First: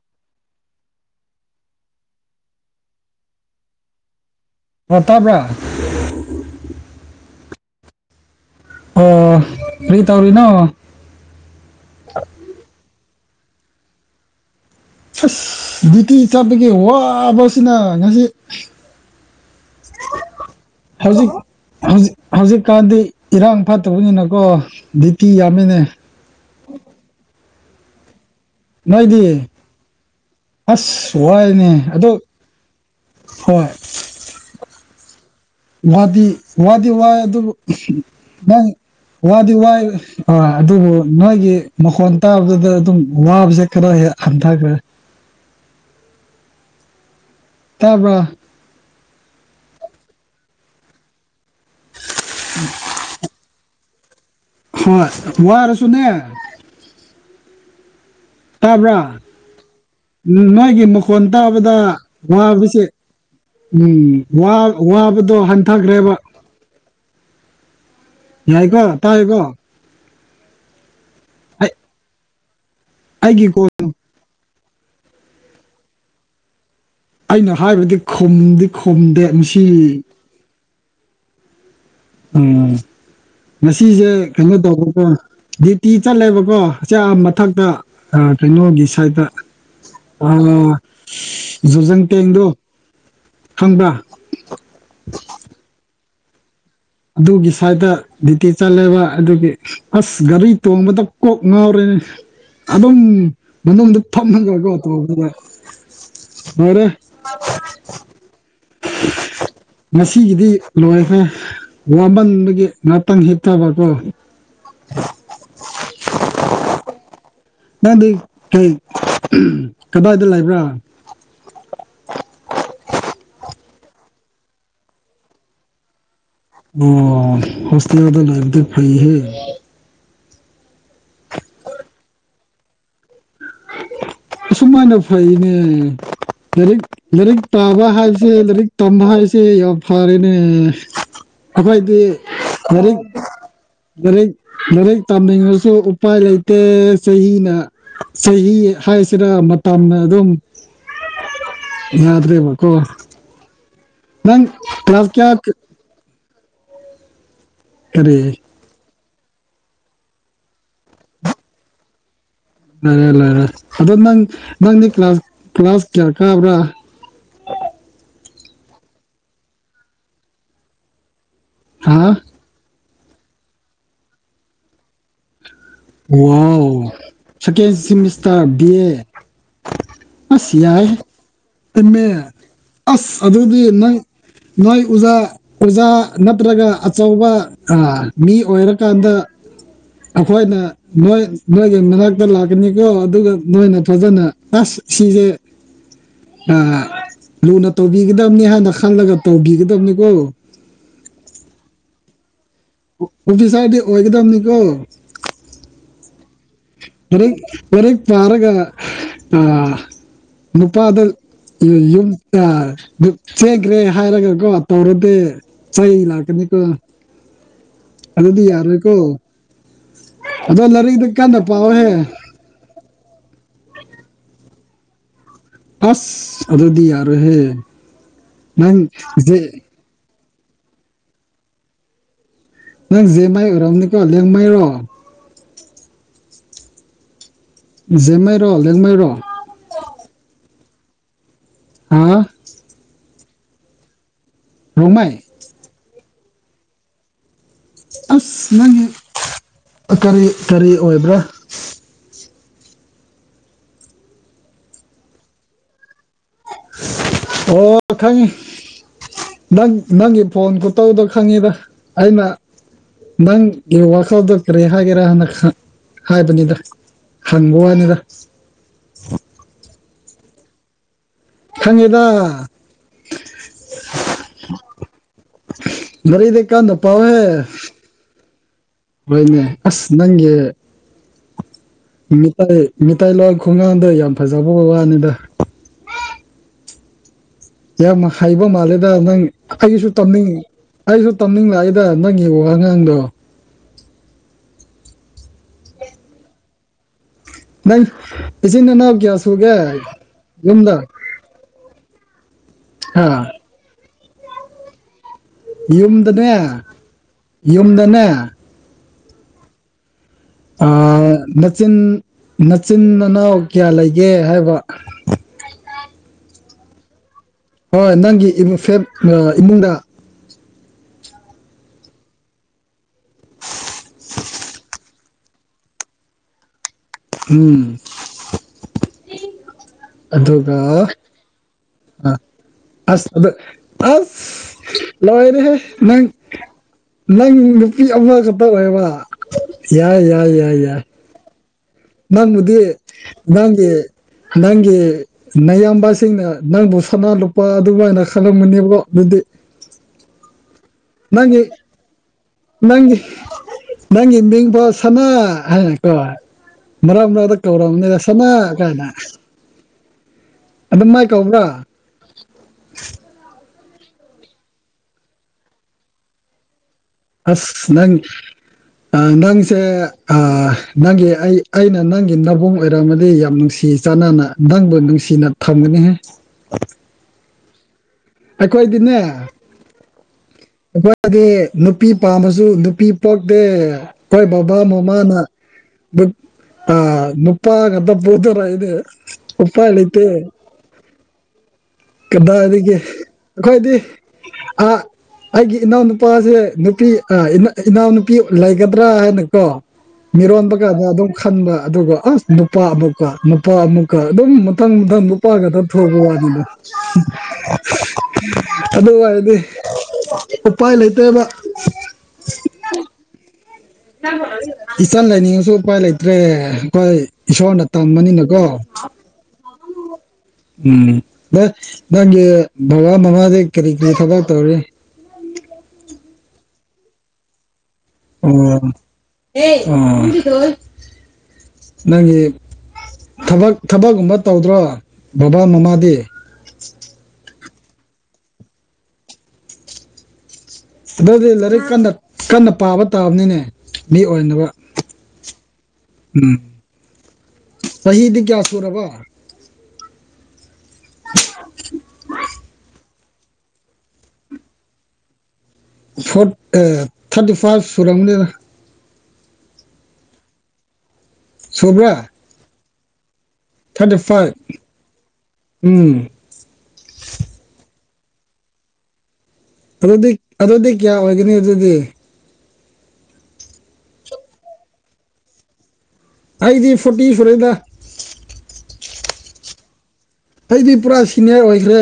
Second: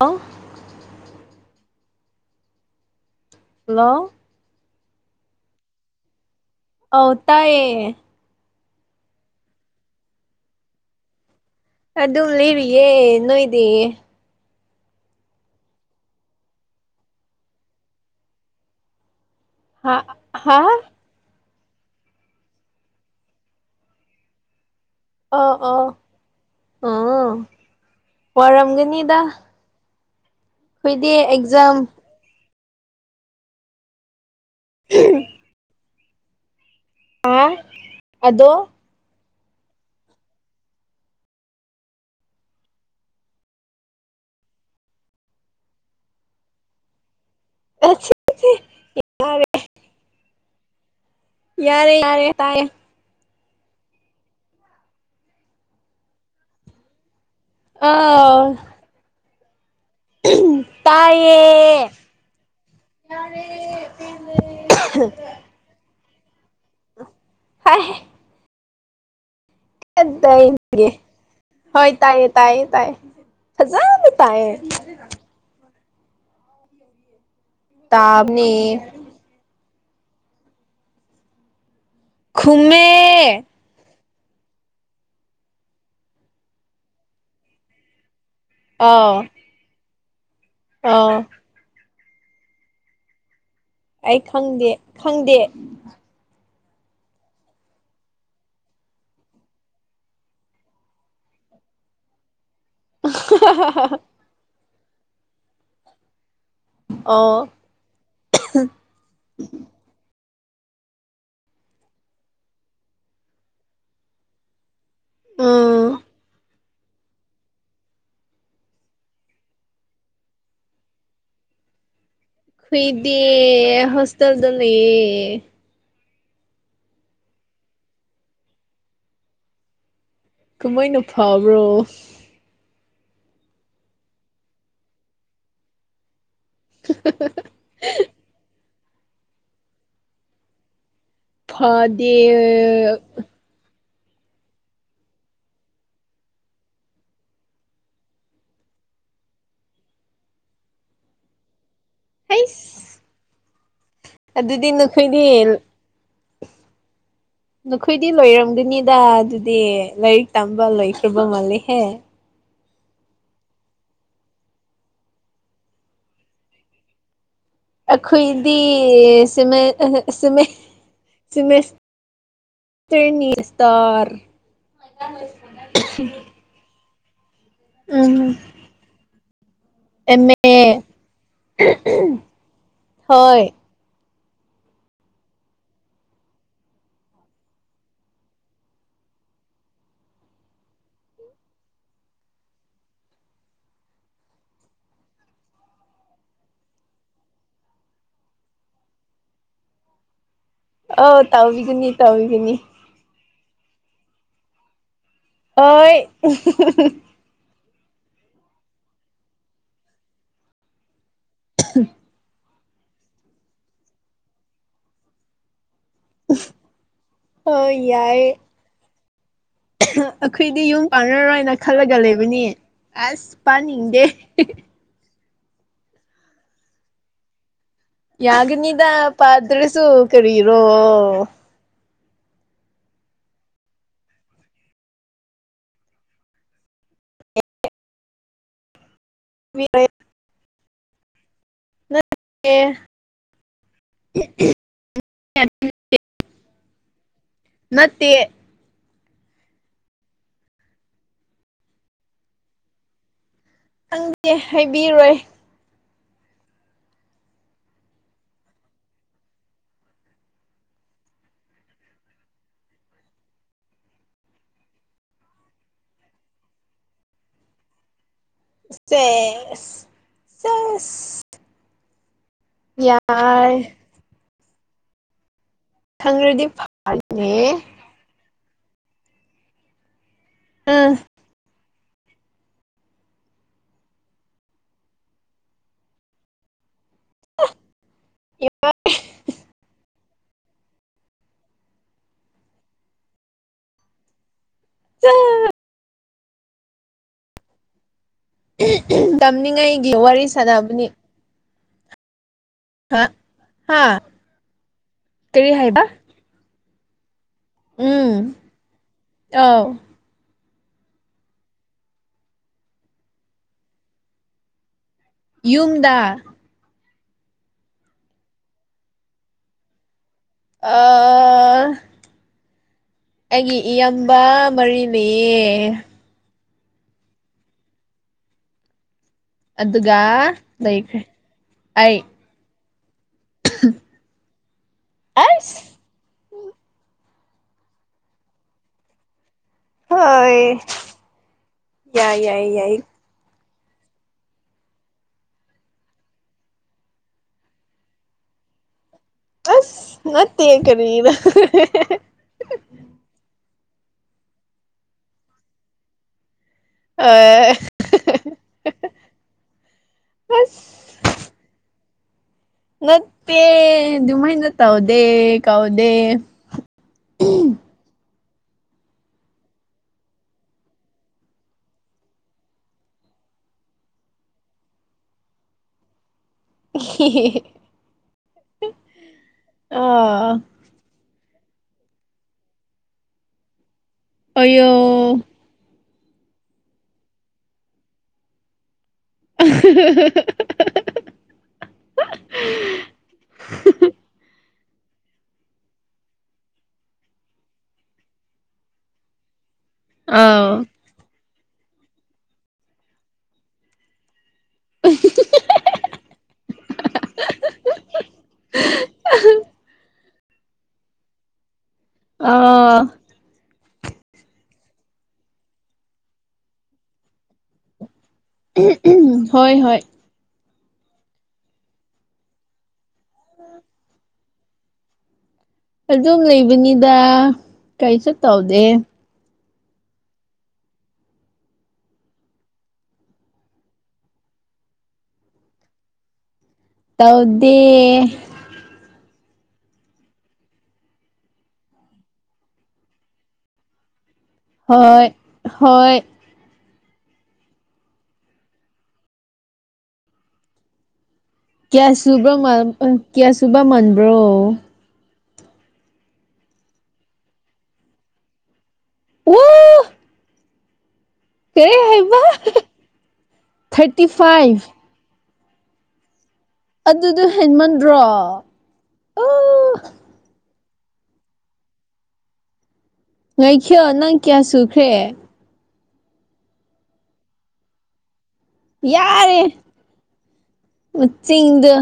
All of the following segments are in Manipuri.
ꯍꯂ ꯍꯜꯂꯣ ꯇꯥꯕ꯭ꯔꯥ ꯑꯣ ꯑ ꯇꯌꯦ ꯑꯣ ꯐꯔꯤ ꯇꯧꯔꯤꯅꯣ ꯑꯗꯨꯝ ꯂꯤꯔꯤꯌꯦꯦ ꯅꯣꯏꯗꯤ ꯑꯁ ꯕꯤꯌꯇꯤ ꯆꯠꯄꯒꯤ ꯋꯥꯕꯁꯤꯅ ꯉꯁꯤ ꯍꯥ ꯍꯥ ꯍꯧꯖꯤꯛ ꯍꯧꯖꯤꯛ ꯍꯧꯖꯤꯛꯀꯥꯟꯗꯤ ꯏꯔꯥꯡ ꯐꯠꯇꯕꯅꯤꯅꯀꯣ ꯗ꯭ꯌꯨꯇꯤ ꯑꯥ ꯌꯥꯝꯃꯤꯅꯦ ꯑꯥ ꯑꯥ ꯋꯥꯔꯝꯒꯅꯤꯗ ꯅꯣꯏꯗꯤ ꯑꯩꯈꯣꯏꯗꯤ ꯑꯁ ꯋꯥꯏꯅꯦ ꯑꯦꯛꯖꯥꯝ ꯑꯣ ꯍꯣꯏ ꯎ ꯋꯥꯗꯤ ꯋꯥꯗꯤ ꯋꯥꯏ ꯑꯗꯨꯕꯨ ꯑ ꯑꯗꯣ ꯅꯪ ꯋꯥꯗꯤ ꯋꯥꯏ ꯍꯣꯏ ꯑꯗꯨꯕꯨ ꯅꯣꯏꯒꯤ ꯃꯈꯣꯟ ꯇꯥꯕꯗꯨꯗ ꯑꯗꯨꯝ ꯋꯥꯕꯁꯦ ꯈꯔ ꯍꯦꯛ ꯍꯟꯊꯈ꯭ꯔ ꯇꯥꯕ꯭ꯔꯥ ꯌꯥꯔꯦ ꯌꯥꯔꯦ ꯌꯥꯔꯦ ꯇꯥꯏꯦ ꯍꯣꯏ ꯋꯥꯔꯁꯨꯣꯅꯦ ꯍꯥꯎ ꯕ꯭ꯔꯥ ꯃꯥꯣꯏꯒꯤ ꯃꯈꯣꯟ ꯇꯥꯏꯌꯦ ꯇꯥꯕꯗ ꯋꯥꯕꯁꯦ ꯎꯝ ꯋꯥꯕꯗꯣ ꯍꯟꯊꯈ꯭ꯔꯦꯕ ꯍꯥꯏ ꯌꯥꯏꯀꯣ ꯇ ꯍꯥꯏꯦꯀꯣ ꯦ ꯍꯣꯏ ꯇꯥꯏꯌꯦ ꯇꯥꯏꯌꯦ ꯇꯥꯏꯌꯦ ꯍꯥꯏꯒꯤ ꯀꯣ ꯇꯥꯏꯌꯦꯟ ꯑꯩꯅ ꯍꯥꯏꯕꯗꯤ ꯇꯥꯕꯅꯦ ꯈꯨꯝꯗꯤ ꯈꯨꯝꯗꯦ ꯃꯁꯤ ꯎꯝ ꯈꯨꯃꯦ ꯉꯁꯤꯁꯦ ꯀꯩꯅꯣ ꯇꯧꯕꯀꯣ ꯗ꯭ꯌꯨꯇꯤ ꯆꯠꯂꯦꯕꯀꯣ ꯆꯦ ꯃꯊꯛꯇ ꯑ ꯇꯅꯣꯒꯤ ꯑꯥꯎ ꯁꯥꯏꯗ ꯑ ꯑꯥꯎ ꯖꯨꯖꯪ ꯇꯦꯡꯗꯣ ꯈꯪꯕ꯭ꯔꯥ ꯑꯩ ꯈꯪꯗꯦ ꯈꯪꯗꯦ ꯑꯗꯨꯒꯤ ꯁꯥꯏꯠꯇ ꯗꯌꯨꯇꯤ ꯆꯠꯂꯦꯕ ꯑꯗꯨꯒꯤ ꯑꯁ ꯒꯥꯔꯤ ꯇꯣꯡꯕꯗ ꯀꯣꯛ ꯉꯥꯎꯔꯦꯅꯦ ꯑꯗꯨꯝ ꯃꯅꯨꯡꯗ ꯊꯃꯒꯠ [unintelligible] ꯃꯔꯦ ꯑꯣ ꯉꯁꯤꯒꯤꯗꯤ ꯂꯣꯏꯈ꯭ꯔꯦ ꯋꯥꯃꯟꯕꯒꯤ ꯉꯥꯛꯇꯪ ꯍꯤꯞꯊꯕꯀꯣ ꯑꯣ ꯅꯪꯗꯤ ꯀꯩ ꯀꯗꯥꯏꯗ ꯂꯩꯕ꯭ꯔꯥ ꯈꯣꯢꯗꯤ ꯍꯣꯁꯇꯦꯜꯗ ꯂꯩꯌꯦ ꯑꯣ ꯍꯣꯁꯇꯦꯜꯗ ꯂꯩꯕꯗꯤ ꯐꯩꯍꯦ ꯀꯃꯥꯢꯅ ꯐꯥꯕ꯭ꯔꯣ ꯁꯨꯃꯥꯏꯅ ꯐꯩꯅꯦ ꯂꯩꯔꯤꯛ ꯂꯩꯔꯤꯛ ꯄꯥꯕ ꯍꯥꯏꯁꯦ ꯂꯥꯏꯔꯤꯛ ꯇꯝꯕ ꯍꯥꯏꯁꯦ ꯌꯥꯝ ꯐꯔꯦꯅꯦ ꯑꯗꯣ ꯑꯩꯗꯤ ꯐꯗꯦ ꯂꯩꯔꯤꯛ ꯂꯥꯏꯔꯤꯛ ꯂꯥꯏꯔꯤꯛ ꯇꯝꯅꯤꯡꯉꯁꯨ ꯎꯄꯥꯏ ꯂꯩꯇꯦ ꯆꯍꯤꯅ ꯆꯍꯤ ꯍꯥꯏꯁꯤꯔ ꯃꯇꯝꯅ ꯑꯗꯨꯝ ꯌꯥꯗ꯭ꯔꯦꯕꯀꯣ ꯑꯩꯁ ꯅꯪ ꯑꯗꯨꯗꯤ ꯀ꯭ꯂꯥꯁ ꯅꯈꯣꯏꯗꯤ ꯀꯌꯥ ꯅꯈꯣꯏꯗꯤ ꯀꯔꯤ ꯂꯣꯏꯔꯝꯒꯅꯤꯗ ꯑꯗꯨꯗꯤ ꯂꯥꯏꯔꯤꯛ ꯇꯝꯕ ꯂꯣꯏꯈ꯭ꯔꯕ ꯃꯥꯜꯂꯤꯍꯦ ꯂꯣꯏꯔꯦ ꯂꯣꯏꯔꯦ ꯑꯗꯣ ꯅꯪ ꯅꯪꯗꯤ ꯀ꯭ꯂꯥꯁ ꯀ꯭ꯂꯥꯁ ꯀꯌꯥ ꯀꯥꯕ꯭ꯔꯥ ꯑꯩꯈꯣꯏꯗꯤ ꯁꯤꯃꯦ ꯁꯤꯃꯦ ꯁꯦꯃꯤꯁ ꯍꯥ ꯇ꯭ꯔꯦꯅꯤ ꯁꯇꯥꯔ ꯋꯥꯎ ꯁꯦꯀꯦꯟꯗ ꯎꯝ ꯁꯦꯃꯦꯁꯇꯔ ꯕꯤ ꯑꯦ ꯑꯦꯝ ꯑꯁ ꯑꯦ ꯌꯥꯏꯍꯦ ꯑꯦꯝꯃꯦ ꯑꯁ ꯍꯣꯏ ꯑꯗꯨꯗꯤ ꯅꯪ ꯅꯣꯏ ꯎꯖꯥ ꯑꯣꯖꯥ ꯅꯠꯇ꯭ꯔꯒ ꯑꯆꯧꯕ ꯃꯤ ꯑꯣꯏꯔꯀꯥꯟꯗ ꯑꯈꯣꯏꯅ ꯅꯣꯏ ꯅꯣꯏꯒꯤ ꯃꯅꯥꯛꯇ ꯂꯥꯛꯀꯅꯤꯀꯣ ꯑꯗꯨꯒ ꯅꯣꯏꯅ ꯐꯖꯅ ꯑꯁ ꯁꯤꯁꯦ [unintelligible] ꯂꯨꯅ ꯇꯧꯕꯤꯒꯗꯕꯅꯤ ꯍꯥꯏꯅ ꯈꯜꯂꯒ ꯇꯧꯕꯤꯒꯗꯕꯅꯤꯀꯣ ꯑꯥꯎ ꯇꯥꯎꯕꯤꯒꯅꯤ ꯇꯥꯎꯕꯤꯒꯅꯤ ꯑꯣꯐꯤꯁꯥꯔꯗꯤ ꯑꯣꯏꯒꯗꯝꯅꯤꯀꯣ ꯍꯣꯢ [unintelligible] ꯂꯩꯔꯤꯛ ꯂꯩꯔꯤꯛ ꯄꯥꯔꯒ ꯑꯥ ꯅꯨꯄꯥꯗ ꯌꯨꯝ ꯆꯦꯟꯈ꯭ꯔꯦ ꯍꯥꯏꯔꯒ ꯀꯣ ꯇꯧꯔꯗꯤ ꯆꯩ ꯂꯥꯛ ꯀꯅꯤ ꯀꯣ ꯍꯣꯢ ꯌꯥꯏꯌꯦ ꯑꯗꯣ ꯑꯩꯈꯣꯏꯗꯤ ꯌꯨꯝ ꯂꯥꯏꯔꯤꯛꯇꯣ ꯀꯟꯅ ꯄꯥꯟꯂꯔꯣꯏꯅ ꯄꯥꯎꯍꯦ ꯈꯜꯂꯒ ꯂꯩꯕꯅꯤ ꯑꯁ ꯄꯥꯅꯤꯡꯗꯦ [unintelligible] ꯑꯁ ꯑꯗꯨꯗꯤ ꯌꯥꯔꯣꯢꯍꯦ ꯌꯥꯒꯅꯤꯗ ꯄꯥꯟꯗ꯭ꯔꯁꯨ ꯀꯔꯤꯔꯣ ꯅꯪ ꯖꯦ ꯃꯥꯏ ꯑꯣꯏꯔꯝꯒꯅꯤꯀꯣ ꯂꯦꯡꯃꯩꯔꯣ ꯖꯦꯝꯃꯩꯔꯣ ꯂꯦꯡꯃꯩꯔꯣ ꯃꯤ ꯍꯥ ꯑꯦ [unintelligible] ꯔꯣꯡꯃꯥꯏ [inaudible] ꯑꯁ ꯅꯪꯒꯤ ꯀꯔꯤ ꯀꯔꯤ ꯑꯣꯏꯕ꯭ꯔꯥ ꯈꯪꯗꯦ ꯍꯥꯏꯕꯤꯔꯣꯏ ꯑꯣ ꯈꯪꯉꯤ ꯅꯪ ꯅꯪꯒꯤ ꯐꯣꯟ ꯈꯨ ꯇꯧꯗꯣ ꯈꯪꯉꯤꯗ ꯑꯩꯅ ꯅꯪꯒꯤ ꯋꯥꯈꯜꯗ ꯀꯔꯤ ꯍꯥꯏꯒꯦꯔꯥ ꯍꯥꯢꯅ ꯍꯥꯏꯕꯅꯤꯗ ꯍꯪꯕ ꯋꯥꯅꯤꯗ ꯁꯦꯁ ꯁꯦꯁ ꯈꯪꯉꯤꯗ ꯌꯥꯔ [inaudible] ꯔꯤꯗꯤ ꯈꯪꯔꯗꯤ ꯀꯥꯟꯅ ꯄꯥꯎꯍꯦ ꯐꯅꯤ ꯍꯣꯏꯅꯦ ꯑꯁ ꯅꯪꯒꯤ ꯑꯥ ꯃꯤꯇꯩꯥꯏ ꯃꯤꯇꯩꯇꯥꯏ ꯂꯋꯥ ꯈꯣꯡꯒꯥꯡꯗ ꯌꯥꯝ ꯐꯖꯕ ꯋꯥꯅꯤꯗ ꯌꯥꯝ ꯍꯥꯏꯕ ꯃꯥꯂ ꯗ ꯅꯪ ꯑꯩꯁꯨ ꯇꯝꯅꯤꯡ ꯑꯩꯁꯨ ꯇꯝꯅꯤꯡꯂꯛꯏꯗ ꯅꯪꯒꯤꯕ ꯋꯉꯥꯡꯗꯣ [unintelligible] ꯅꯪ ꯏꯁꯤꯡꯅꯦ ꯅꯅꯥꯎ ꯀꯌꯥ ꯇꯝꯅꯤꯡꯉꯥꯏꯒꯤ ꯋꯥꯔꯤ ꯁꯨꯒꯌꯨꯝꯗꯔ ꯁꯥꯟꯅꯕꯅꯤ ꯍꯥ ꯍꯥ ꯀꯔꯤ ꯍꯥꯏꯕ ꯌꯨꯝꯗꯅꯦ ꯎꯝ ꯌꯨꯝꯗꯅꯦ ꯑꯥꯎ ꯅꯆꯤꯟ ꯅꯆꯤꯟ ꯃꯅꯥꯎ ꯀꯌꯥ ꯂꯩꯒꯦ ꯍꯥꯏꯕ ꯌꯨꯝꯗ ꯍꯣꯏ ꯅꯪꯒꯤ ꯐ ꯏꯃꯨꯡꯗ ꯑꯥ ꯑꯩꯒꯤ ꯏꯌꯥꯝꯕ ꯃꯔꯤ ꯂꯩꯌꯦ ꯎꯝ ꯑꯗꯨꯒ ꯑꯗꯨꯒ ꯂꯩꯈ꯭ꯔꯦ ꯑꯩ ꯑ ꯑꯁꯗ ꯑꯁ ꯑꯁ ꯂꯣꯏꯔꯦ ꯅꯪ ꯅꯪ ꯅꯨꯄꯤ ꯑꯃ ꯈꯛꯇ ꯑꯣꯏꯕ ꯌꯥꯏ ꯌꯥꯏ ꯌꯥꯏ ꯍꯣꯏ ꯌꯥꯏ ꯌꯥꯏ ꯌꯥꯏ ꯅꯪꯕꯨꯗꯤ ꯌꯥꯏ ꯅꯪꯒꯤ ꯅꯪꯒꯤ ꯅꯌꯥꯝꯕꯁꯤꯡꯅ ꯅꯪꯕꯨ ꯁꯅꯥ ꯂꯨꯄꯥ ꯑꯗꯨꯃꯥꯏꯅ ꯈꯪꯂꯝꯃꯅꯦꯕꯀꯣ ꯑꯗꯨꯗꯤ ꯑꯁ ꯅꯥꯠꯇ ꯀꯔꯤꯔ ꯅꯪꯒꯤ ꯅꯪꯒꯤ ꯅꯪꯒꯤ ꯃꯤꯡꯕꯣ ꯁꯅꯥ ꯍꯥꯏꯀꯣ ꯃꯔꯛ ꯃꯔꯛꯇ ꯑꯥ ꯀꯧꯔꯕꯅꯤꯗ ꯁꯅꯥ ꯀꯥꯏꯅ ꯑꯗꯨꯝ ꯑꯁ ꯃꯥꯏ ꯀꯧꯕ꯭ꯔꯥ ꯅꯠꯇꯦ ꯃꯥꯏꯟ ꯅꯠꯇꯥꯎꯗꯦ ꯀꯥꯎꯗꯦ ꯑꯁ ꯅꯪ ꯅꯪꯁꯦ ꯅꯪꯒꯤ ꯑꯩ ꯑꯩꯅ ꯅꯪꯒꯤ ꯅꯕꯨꯡ ꯑꯣꯏꯔꯝꯑꯃꯗꯤ ꯌꯥꯝ ꯅꯨꯡꯁꯤꯖ ꯆꯥꯟꯅꯥ ꯅꯪꯕ ꯅꯨꯡꯁꯤꯅꯥ ꯊꯝꯒꯍꯦ [unintelligible] ꯑꯩꯈꯣꯏꯗꯤꯅꯦ ꯑꯥ ꯑꯩꯈꫭꯏꯗꯤ ꯅꯨꯄꯤ ꯄꯥꯝꯃꯁꯨ ꯅꯨꯄꯤ ꯄꯣꯛꯇꯦ ꯑꯩꯈꯣꯏ ꯕꯕꯥ ꯑꯣꯌꯣ ꯃꯃꯥꯅ ꯑ ꯅꯨꯄꯥꯒ ꯑꯗ ꯄꯨꯗꯔ ꯏꯦ ꯎꯄꯥ ꯍꯥꯏꯇ ꯀꯗꯥꯏꯗꯒꯤ ꯑꯩꯈꯣꯏꯗꯤ ꯑ ꯑꯩꯒꯤ ꯏꯅꯥꯎꯅꯨꯄꯥꯁꯦ ꯅꯨꯄꯤ ꯏꯅꯥꯎꯅꯨꯄꯤ ꯂꯩꯒꯗ꯭ꯔꯥ ꯍꯥꯏꯅꯀꯣ ꯃꯤꯔꯣꯟꯕ ꯑꯥꯎ ꯀꯥꯟꯗ ꯑꯗꯨꯝ ꯈꯟꯕ ꯑꯗꯨꯒ ꯑꯁ ꯅꯨꯄꯥ ꯑꯃꯨꯛꯀ ꯅꯨꯄꯥ ꯑꯃꯨꯛꯀ ꯑꯗꯨꯝ ꯃꯊꯪ ꯃꯊꯪ ꯅꯨꯄꯥꯒ ꯊꯞ ꯊꯣꯛꯑꯕ ꯋꯥꯅꯤꯅ ꯑꯗꯨ ꯑꯣꯏꯔꯗꯤ ꯎꯄꯥꯏ ꯂꯩꯇꯕ ꯑꯥ ꯏꯆꯟ ꯂꯥꯏꯅꯤꯡꯉꯁꯨ ꯎꯄꯥꯏ ꯂꯩꯇ꯭ꯔꯦ ꯑꯩꯈꯣꯏ ꯏꯁꯣꯔꯅ ꯇꯝꯕꯅꯤꯅ ꯑꯣ ꯍꯣꯏ ꯍꯣꯏ ꯎꯝ ꯅꯪꯒꯤ ꯕꯕꯥ ꯃꯃꯥꯗ ꯀꯔꯤ ꯀꯔꯤ ꯊꯕꯛ ꯇꯧꯔꯤ ꯑꯗꯨꯝ ꯂꯩꯕꯅꯤꯗ ꯀꯩꯁꯨ ꯇꯧꯗꯦ ꯑꯣ ꯑꫭ ꯅꯪꯒꯤ ꯊꯕꯛ ꯊꯕꯛꯀꯨꯝꯕ ꯇꯧꯗ꯭ꯔꯣ ꯕꯕꯥ ꯃꯃꯥꯗꯤ ꯇꯧꯗꯦ ꯑꯗꯨꯗꯤ ꯂꯥꯏꯔꯤꯛ ꯀꯟꯅ ꯀꯟꯅ ꯄꯥꯕ ꯇꯥꯕꯅꯤꯅꯦ ꯃꯤ ꯑꯣꯏꯅꯕ ꯍꯣꯏ ꯍꯣꯏ ꯎ ꯆꯍꯤꯗꯤ ꯀꯌꯥ ꯁꯨꯔꯕ [inaudible] ꯀꯌꯥꯁꯨꯕ꯭ꯔꯃꯥ ꯀꯌꯥꯁꯨꯕ ꯃꯟꯕ꯭ꯔꯣ ꯐꯣꯔ ꯊꯥꯔꯇꯤ ꯐꯥꯁ ꯁꯨꯔꯅꯤ ꯋꯥ ꯀꯦ ꯁꯨꯕ꯭ꯔꯥ ꯍꯥꯏꯕ ꯊꯥꯔꯇꯤ ꯐꯥꯏꯚ ꯎꯝ ꯑꯗꯨꯗꯣ ꯍꯦꯟꯃꯟꯗ꯭ꯔꯣ ꯑꯣ ꯑꯗꯨꯗꯤ ꯑꯗꯨꯗꯤ ꯀꯌꯥ ꯑꯣꯏꯒꯅꯤ ꯑꯗꯨꯗꯤ ꯉꯥꯏꯈꯌꯣ ꯅꯪ ꯀꯌꯥ ꯁꯨꯈ꯭ꯔꯦ ꯑꯩꯗꯤ ꯐꯣꯔꯇꯤ ꯁꯨꯔꯦꯗ ꯌꯥꯔꯦ ꯑꯩꯗꯤ ꯄꯨꯔꯥ ꯁꯤꯅꯤꯌꯔ ꯃꯆꯤꯡꯗꯣ ꯑꯣꯏꯈ꯭ꯔꯦ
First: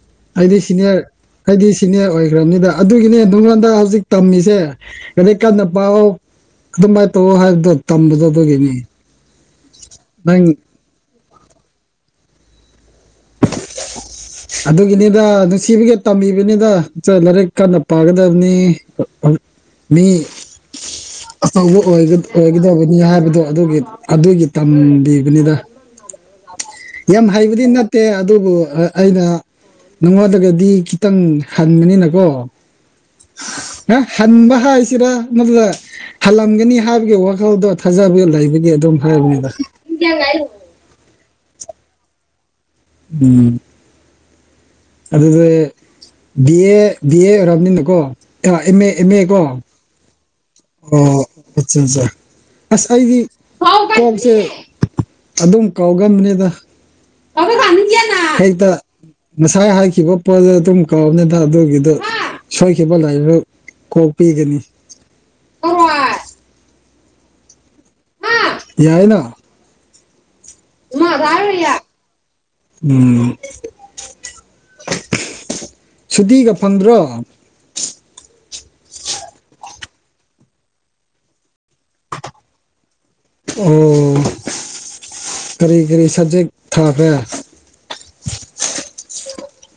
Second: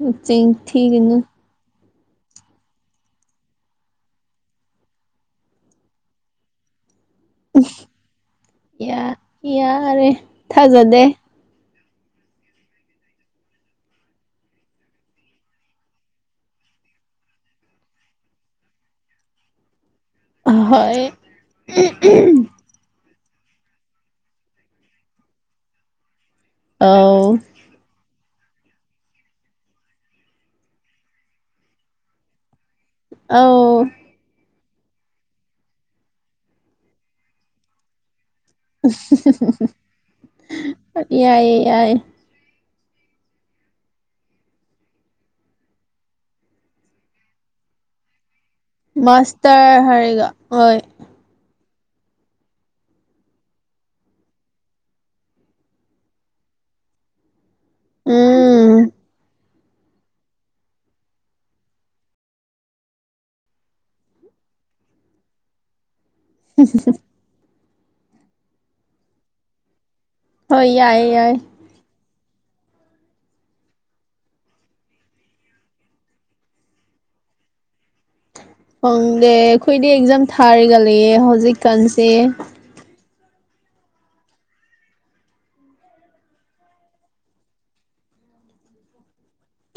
ꯃꯆꯤꯡ ꯑꯩꯗꯤ ꯁꯤꯅꯤꯌꯔ ꯊꯤꯒꯅꯨ ꯍꯥꯏꯗꯤ ꯁꯤꯅꯦ ꯑꯣꯏꯈ꯭ꯔꯕꯅꯤꯗ ꯑꯗꯨꯒꯤꯅꯦ ꯅꯉꯣꯟꯗ ꯍꯧꯖꯤꯛ ꯇꯝꯃꯤꯁꯦ ꯀꯗ ꯀꯟꯅ ꯄꯥꯎ ꯑꯗꯨꯃꯍꯥꯏꯅ ꯇꯧꯑꯣ ꯍꯥꯏꯕꯗꯣ ꯇꯝꯕꯗꯣ ꯑꯗꯨꯒꯤꯅꯤ ꯅꯪ ꯖꯗꯦ [inaudible] ꯑꯗꯨꯒꯤꯅꯤꯗ ꯅꯨꯡꯁꯤꯕꯒꯤ ꯇꯝꯃꯤꯕꯅꯤꯗ ꯂꯥꯏꯔꯤꯛ ꯀꯟꯅ ꯄꯥꯒꯗꯕꯅꯤ ꯃꯤ ꯑꯍꯣꯏ ꯑꯐꯧꯕ ꯑꯣꯏꯒꯗꯕꯅꯤ ꯍꯥꯏꯕꯗꯣ ꯑꯗꯨꯒꯤ ꯑꯗꯨꯒꯤ ꯇꯝꯕꯤꯕꯅꯤꯗ ꯑ ꯑ ꯌꯥꯝ ꯍꯩꯕꯗꯤ ꯅꯠꯇꯦ ꯑꯗꯨꯕꯨ ꯑꯩꯅ ꯅꯪꯉꯣꯟꯗꯒꯗꯤ ꯈꯤꯇꯪ ꯍꯟꯕꯅꯤꯅꯀꯣ ꯑꯧ ꯍꯟꯕ ꯍꯥꯏꯁꯤꯔ ꯃꯗꯨꯗ ꯍꯜꯂꯝꯒꯅꯤ ꯍꯥꯏꯕꯒꯤ ꯋꯥꯈꯜꯗꯣ ꯊꯥꯖꯕ ꯂꯩꯕꯅꯤ ꯌꯥꯏꯌꯦ ꯌꯥꯏ ꯎꯝ ꯑꯗꯨꯗꯤ ꯕꯤ ꯑꯦ ꯕꯤ ꯑꯦ ꯑꯣꯏꯔꯕꯅꯤꯅꯀꯣ ꯑ ꯑꯦꯝ ꯑꯦ ꯑꯦꯝ ꯑꯦ ꯀꯣ ꯍꯥꯏꯔ ꯍꯥꯏꯔꯒ ꯍꯣꯏ ꯑꯣ ꯑꯠ ꯑꯠꯆꯥ ꯑꯁ ꯑꯩꯗꯤ ꯀꯣꯛꯁꯦ ꯑꯗꯨꯝ ꯀꯥꯎꯒꯟꯕꯅꯤꯗ ꯎꯝ ꯉꯁꯥꯏ ꯍꯥꯏꯈꯤꯕ ꯄꯣꯠꯗꯣ ꯑꯗꯨꯝ ꯀꯧꯕꯅꯤꯗ ꯑꯗꯨꯒꯤꯗꯨ ꯁꯣꯏꯈꯤꯕ ꯂꯥꯏꯔ ꯀꯣꯛꯄꯤꯒꯅꯤ [unintelligible] ꯍꯝ ꯍꯝ ꯌꯥꯏꯅ ꯍꯣꯏ ꯌꯥꯏꯌꯦ ꯌꯥꯏ [unintelligible] ꯎꯝ ꯁꯨꯇꯤꯒ ꯐꯪꯗ꯭ꯔꯣ ꯈꯪꯗꯦ ꯑꯩꯈꯣꯏꯗꯤ ꯑꯦꯛꯖꯥꯝ ꯊꯥꯔꯤꯒ ꯂꯩꯌꯦ ꯍꯧꯖꯤꯛꯀꯥꯟꯁꯦ ꯑꯣ ꯀꯔꯤ ꯀꯔꯤ ꯁꯕꯖꯦꯛ ꯊꯥꯈ꯭ꯔꯦ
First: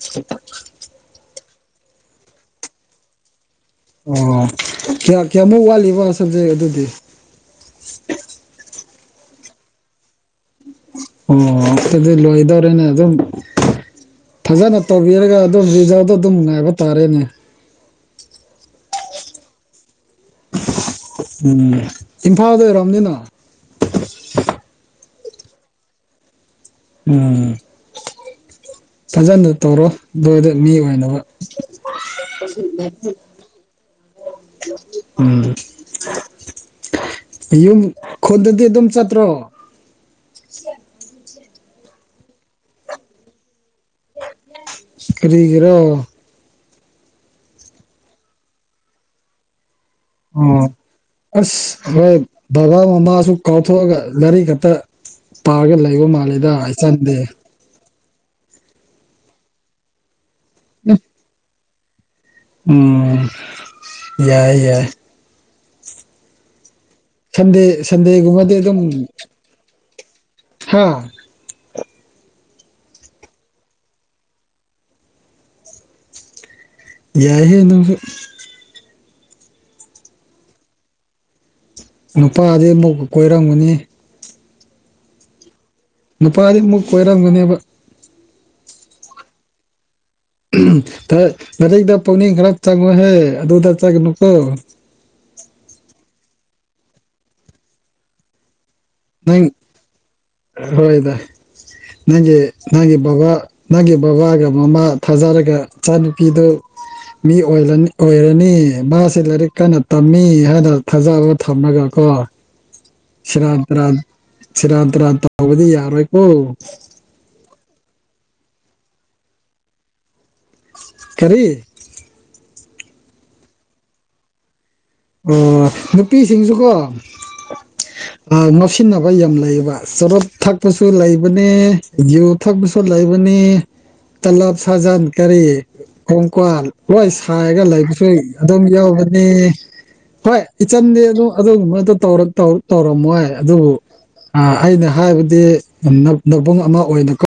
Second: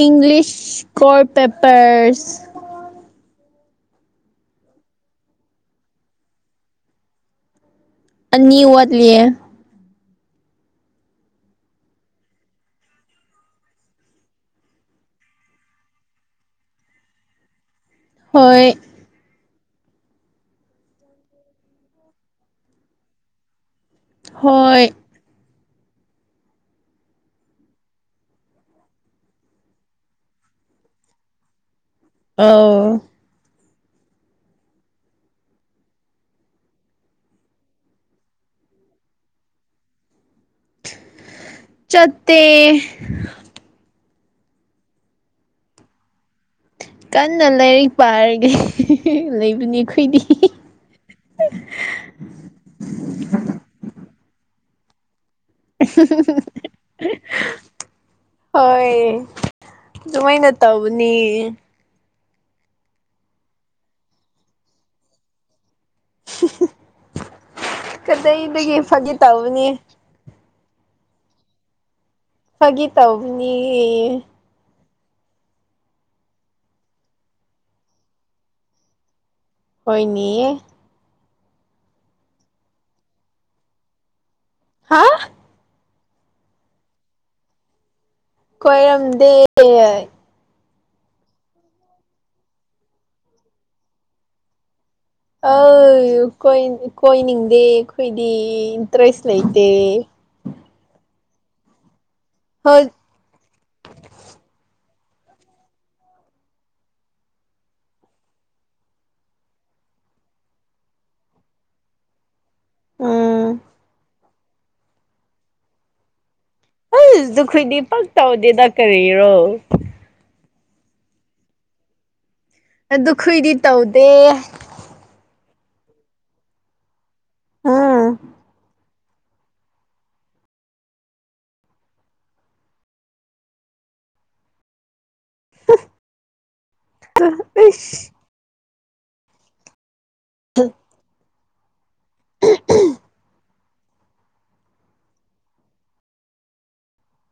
ꯏꯪꯂꯤꯁ ꯀꯣꯔ ꯄꯦꯄꯔꯁ ꯑꯣ ꯀꯌꯥꯃꯨꯛ ꯋꯥꯠꯂꯤꯕ ꯁꯕꯖꯦꯛ ꯑꯗꯨꯗꯤ ꯑꯅꯤ ꯋꯥꯠꯂꯤꯌꯦ ꯑꯣ ꯗꯨꯗꯤ ꯂꯣꯏꯗꯧꯔꯦꯅꯦ ꯑꯗꯨꯝ ꯐꯖꯅ ꯇꯧꯕꯤꯔꯒ ꯑꯗꯨꯝ ꯔꯤꯖꯜꯗꯣ ꯑꯗꯨꯝ ꯉꯥꯏꯕ ꯇꯥꯔꯦꯅꯦ ꯍꯣꯏ ꯎꯝ ꯏꯝꯐꯥꯜꯗ ꯑꯣꯏꯔꯝꯅꯤꯅ ꯍꯣꯏ ꯎꯝ ꯐꯖꯅ ꯇꯧꯔꯣ ꯑꯗꯨꯋꯥꯏꯗ ꯃꯤ ꯑꯣꯏꯅꯕ [inaudible] ꯑꯧ ꯎꯝ ꯌꯨꯝ ꯈꯨꯜꯗꯗꯤ ꯑꯗꯨꯝ ꯆꯠꯇ꯭ꯔꯣ ꯆꯠꯇꯦ ꯀꯔꯤꯒꯤꯔꯣ ꯀꯟꯅ ꯂꯥꯏꯔꯤꯛ ꯄꯥꯔꯒ ꯂꯩꯕꯅꯤ ꯑꯩꯈꯣꯏꯗꯤ ꯑꯣ ꯑꯁ ꯍꯣꯏ ꯕꯕꯥ ꯃꯃꯥꯁꯨ ꯀꯥꯎꯊꯣꯛꯑꯒ ꯂꯥꯏꯔꯤꯛ ꯈꯛꯇ ꯄꯥꯔꯒ ꯂꯩꯕ ꯃꯥꯜꯂꯦꯗ ꯏꯆꯥꯟꯗꯤ ꯍꯣꯏ ꯑꯗꯨꯃꯥꯏꯅ ꯇꯧꯕꯅꯦ ꯎꯝ ꯌꯥꯏ ꯌꯥꯏ [inaudible] ꯁꯟꯗꯦ ꯁꯟꯗꯦ ꯒꯨꯝꯕꯗꯤ ꯑꯗꯨꯝ ꯀꯗꯥꯏꯗꯒꯤ ꯐꯥꯒꯤ ꯇꯧꯕꯅꯤ ꯍꯥꯥ ꯐꯥꯒꯤ ꯇꯧꯕꯅꯦ ꯌꯥꯏꯍꯦ ꯅꯪꯁꯨ ꯍꯣꯏꯅꯦ ꯅꯨꯄꯥꯗꯤ ꯑꯃꯨꯛ ꯀꯣꯏꯔꯝꯒꯅꯤ ꯍꯥ ꯅꯨꯄꯥꯗꯤ ꯑꯃꯨꯛ ꯀꯣꯏꯔꯝꯒꯅꯦꯕ ꯀꯣꯏꯔꯝꯗꯦ ꯂꯥꯏꯔꯤꯛꯇ ꯄꯨꯛꯅꯤꯡ ꯈꯔ ꯆꯪꯉꯨꯍꯦ ꯑꯗꯨꯗ ꯆꯪꯒꯅꯨꯀꯣ ꯑꯦ ꯀꯣꯏꯅꯤꯡꯗꯦ ꯑꯩꯈꯣꯏꯗꯤ ꯗꯔꯦꯁ ꯅꯪ ꯂꯩꯇꯦ ꯍꯣꯏꯗ ꯅꯪꯒꯤ ꯍꯣꯏ ꯅꯪꯒꯤ ꯕꯕꯥ ꯅꯪꯒꯤ ꯕꯕꯥꯒ ꯃꯃꯥ ꯊꯥꯖꯔꯒ ꯏꯆꯥ ꯅꯨꯨꯄꯤꯗꯨ ꯃꯤ ꯑꯣꯏ ꯑꯣꯏꯔꯅꯤ ꯃꯥꯁꯦ ꯂꯥꯏꯔꯤꯛ ꯀꯟꯅ ꯇꯝꯃꯤ ꯍꯥꯏꯅ ꯊꯥꯖꯕ ꯊꯝꯃꯒ ꯀꯣ ꯑꯝ ꯁꯦꯔꯥꯟ ꯇꯨꯔꯥꯟ ꯁꯦꯔꯥꯟ ꯇꯨꯔꯥꯟ ꯇꯧꯕꯗꯤ ꯌꯥꯔꯣꯏꯀꯣ ꯑꯩꯖ ꯗꯨ ꯈꯣꯏꯗꯤ ꯄꯥꯛ ꯇꯧꯗꯦꯗ ꯀꯔꯤꯔꯣ ꯀꯔꯤ ꯑꯗꯨ ꯈꯣꯏꯗꯤ ꯇꯧꯗꯦ ꯑꯣ ꯅꯨꯄꯤꯁꯤꯡꯖꯨꯀꯣ ꯎꯝ ꯑ ꯉꯥꯎꯁꯤ__ ꯏꯟꯅꯕ ꯌꯥꯝ ꯂꯩꯌꯦꯕ ꯆꯣꯔꯨꯞ ꯊꯛꯄꯁꯨ ꯂꯩꯕꯅꯦ ꯌꯨ ꯊꯛꯄꯁꯨ ꯂꯩꯕꯅꯦ ꯇꯜꯂ꯭ꯕ ꯁꯥꯖꯟ ꯀꯔꯤ ꯒꯣꯀ꯭ꯋꯥ ꯂꯣꯏ ꯁꯥꯏꯔꯒ ꯏꯁ ꯂꯩꯕꯁꯨ ꯑꯗꯨꯝ ꯌꯥꯎꯕꯅꯦ ꯍꯣꯏ ꯏꯆꯟꯗꯤ ꯑꯗꯨ ꯑꯗꯨꯒꯨꯝꯕꯗꯨ ꯇꯧꯔꯛ ꯇꯧ ꯇꯧꯔꯝꯃꯣꯏ ꯑꯗꯨꯕꯨ ꯑ ꯑꯩꯅ ꯍꯥꯏꯕꯗꯤ ꯅ ꯅꯕ ꯅꯕꯨꯡ ꯑꯃ ꯑꯣꯏꯅ ꯀꯣ